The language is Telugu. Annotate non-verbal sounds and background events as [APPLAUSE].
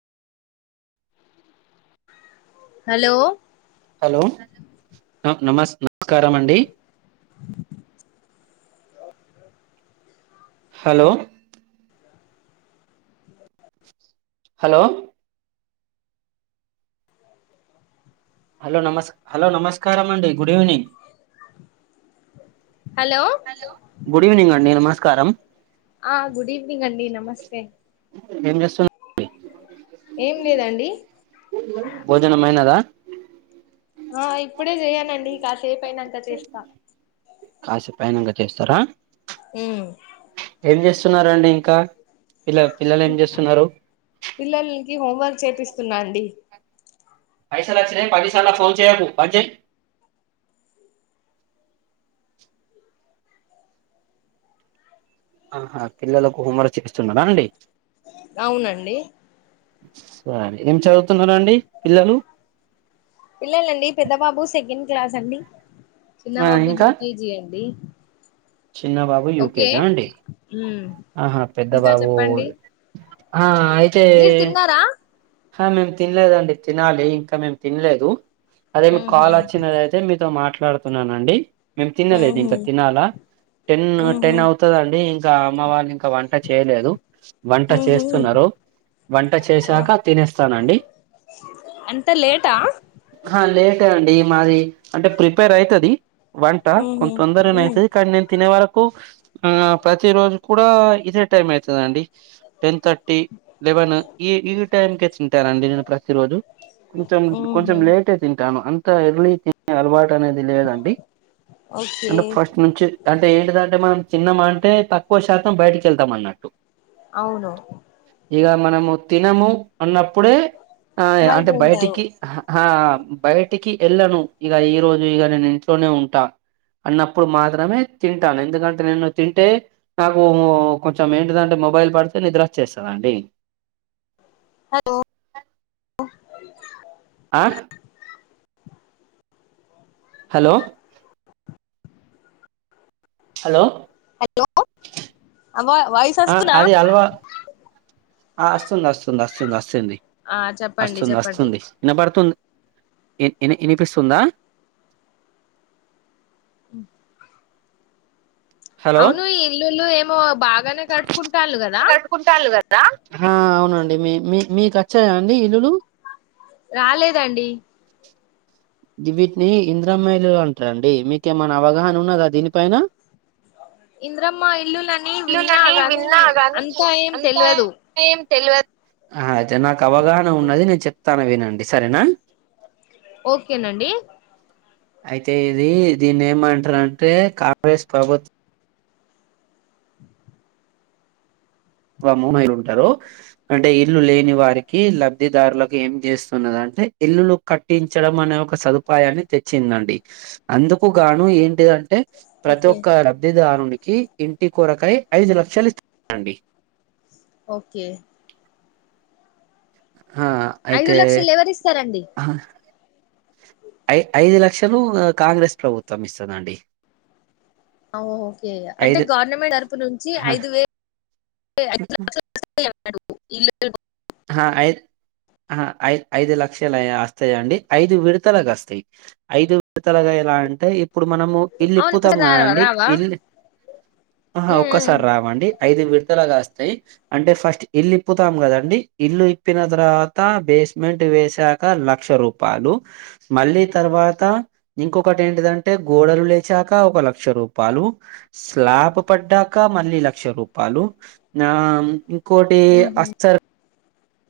హలో హలో నస్ నమస్కార అండి హలో హలో హలోస్ హలో నమస్కారం అండి good evening hello good evening అండి నమస్కారం ఆ గుడ్ ఈవనింగ్ అండి నమస్తే ఏం చేస్తుంది ఏం లేదండి భోజన మైనదా ఆ ఇప్పుడే చేయనండి కాసేపు అయినాక చేస్తా కాసేపైనంగ చేస్తారా ఊ ఏం జేస్తున్నారండి ఇంకా పిల్ల పిల్లలు ఏం చేస్తున్నారు. కి హోంవర్క్ చేపిస్తున్నా అండి పైస క్షర పదిసల ఫోన్ చేయకు అజే ఆహా పిల్లలకు హోంవర్క్ చేయిస్తున్నడా అండి అవునండి సరే ఏం చ పిల్లలండి పెద్ద బాబు సెకెన్ క్లాస్ అండి చిన్న ఆ బాబు ఇంకా యూ కే జి అండి చిన్న బాబు యూ కే ఓకే జ అండి ఉమ్ ఆహా పెద్ద ఇంకా బాబు చెప్పండి ఆ మీరు తిన్నారా హ మేం తిన్లేదండి తినాలి ఇంకా మేం తిన్లేదు అదే మీ ఉహు కాల్ ఒచ్చినదైతే మీతో మాట్లాడుతున్నానండి మేం తినలేదు ఉహు ఇంకా తినాలా టెన్ ఉహు టెన్ అవుతదండి ఇంకా అమ్మ వాళ్ళింక వంట చేయలేదు వంట ఉహు చేస్తున్నరు వంట చేశాక తినేస్తానండి అంత లేటా అహా లే టే అండి మాదీ అంటే ప్రిపేర్ అయితది వంట ఉహు కొన్ తొందరనే ఉ అయితది కానీ నేను తినే వరక్ కు ఆ ప్రతి రోజు కూడా ఇదే టైం అయితదండి టెన్ థర్టీ లెవెన్ ఈ ఈ టైమ్ కే తింటానండి నేను ప్రతిరోజు కొంతం కొంచెం ఉహు లేటే తింటాను అంత ఎర్లీ తి [INAUDIBLE] అల్వాటు అనేది లేదండి ఓకే అంటె ఫస్ట్ నుంచి అంటే ఏంటిదంటే మనం తిన్నమంటే తక్కువ శా తం బయటికి ఎళ్తాం అన్నట్టు అవును ఇగ మనము తినము అన్నప్పుడే ఆ బయట అంటే ఉంటారు బయటికి అహ ఆ బయటికి ఎళ్ళను ఇగ ఈ రోజు ఇగ నేను ఇంట్లోనే ఉంటా అన్నప్పుడు మాత్రమే తింటాను ఎందుకంటే నేను తింటే నాకు కొంచెం ఏంటిదంటె మొబైల్ పడితే నిద్రొచ్చేస్తదండి హ [INAUDIBLE] అ హలో హలో హ [INAUDIBLE] అవ్వ వయిస్ ఆ ఒస్తుతునా అది అలవా ఆ అస్తుంది అస్తుంది అస్తుంది అస్తుంది ఆ చెప్పండి అస్తుంది చెప్పండి అస్తుంది ఇనబడుతుంది ఇ ఇ ఇనిపిస్తుందా [INAUDIBLE] హలో అవును ఈ ఇల్లులు ఏమో బాగానే కట్టుకుంటాళ్ళు కదా హా అవునండి మీ మీ మీకు ఒచ్చాయా అండి ఇల్లులు రాలేదండి గివిట్ని ఇందిరమ్మ ఇళ్లు అంటరండి మీకేమైనా అవగాహన ఉన్నదా దీనిపైన ఇంద్రమ్మ ఇల్లులని విన్నా పిల్లులని గాని విన్నా గానీ అంతా ఏం అంతా తెల్వదు ఏం అహా జ నాకు అవగాహన ఉన్నది నేను చెప్తాను వినండి సరేనా ఓకేనండి అయితే ఇదీ దీన్ని ఏమంటరంటే కాం [INAUDIBLE] స్ ప్రభుత్ [INAUDIBLE] మ్మాయిలు ఉంటారు అంటే ఇల్లు లేని వారికి లబ్ధిదారులకి ఏం జేస్తున్నదన్ టే ఇల్లులు కట్టించడం అనే ఒక సదుపాయాన్ని తెచ్చిందండి అందుకు గాను ఏంటిదంటే ప్రతి ఓకే ఒక్క లబ్ధిదారుని కి ఇంటి కొరకయ్ ఐదు లక్షలు ఇస్ [INAUDIBLE] అండి ఓకే ఐదు లక్షల్ ఎవరిస్తారం అహ్ ఐ ఐదు లక్షలు కాంగ్రెస్ ప్రభుత్వం ఇస్తదండి అ ఓకే అంటే ఐదు గవర్నమెంట్ తరపు నుంచి ఐదు వే అఓ [INAUDIBLE] హా ఐ హా ఐ ఐదు లక్షలయ అస్తాయ్ అండి ఐదు విడతలక్ అస్తాయ్ ఐదు విడతల క ఎలా అంటే ఇప్పుడు మనము అవును ఇల్లిప్పుతాం ఒకసారి క రావా అండి రావా ఇల్ ఆహా ఉమ్, ఒక్కసార్ రావండి ఐదు విడతలగాస్తాయ్ అంటే ఫస్ట్ ఇల్లిప్పుతాం కదండి ఇళ్ళు ఇప్పిన తర్వాత బేస్మెంట్ వేసాక లక్ష రూపాలు మళ్ళ తర్వాత వాత ఇంకొకటి ఏంటిదంటే గోడలు లేచాక ఒక లక్ష రూపాలు స్లాప్ ఉ పడ్డాక మళ్ళీ లక్ష రూపాలు నాం ఇంకోటి ఉమ్, ఉమ్. అస్ అర్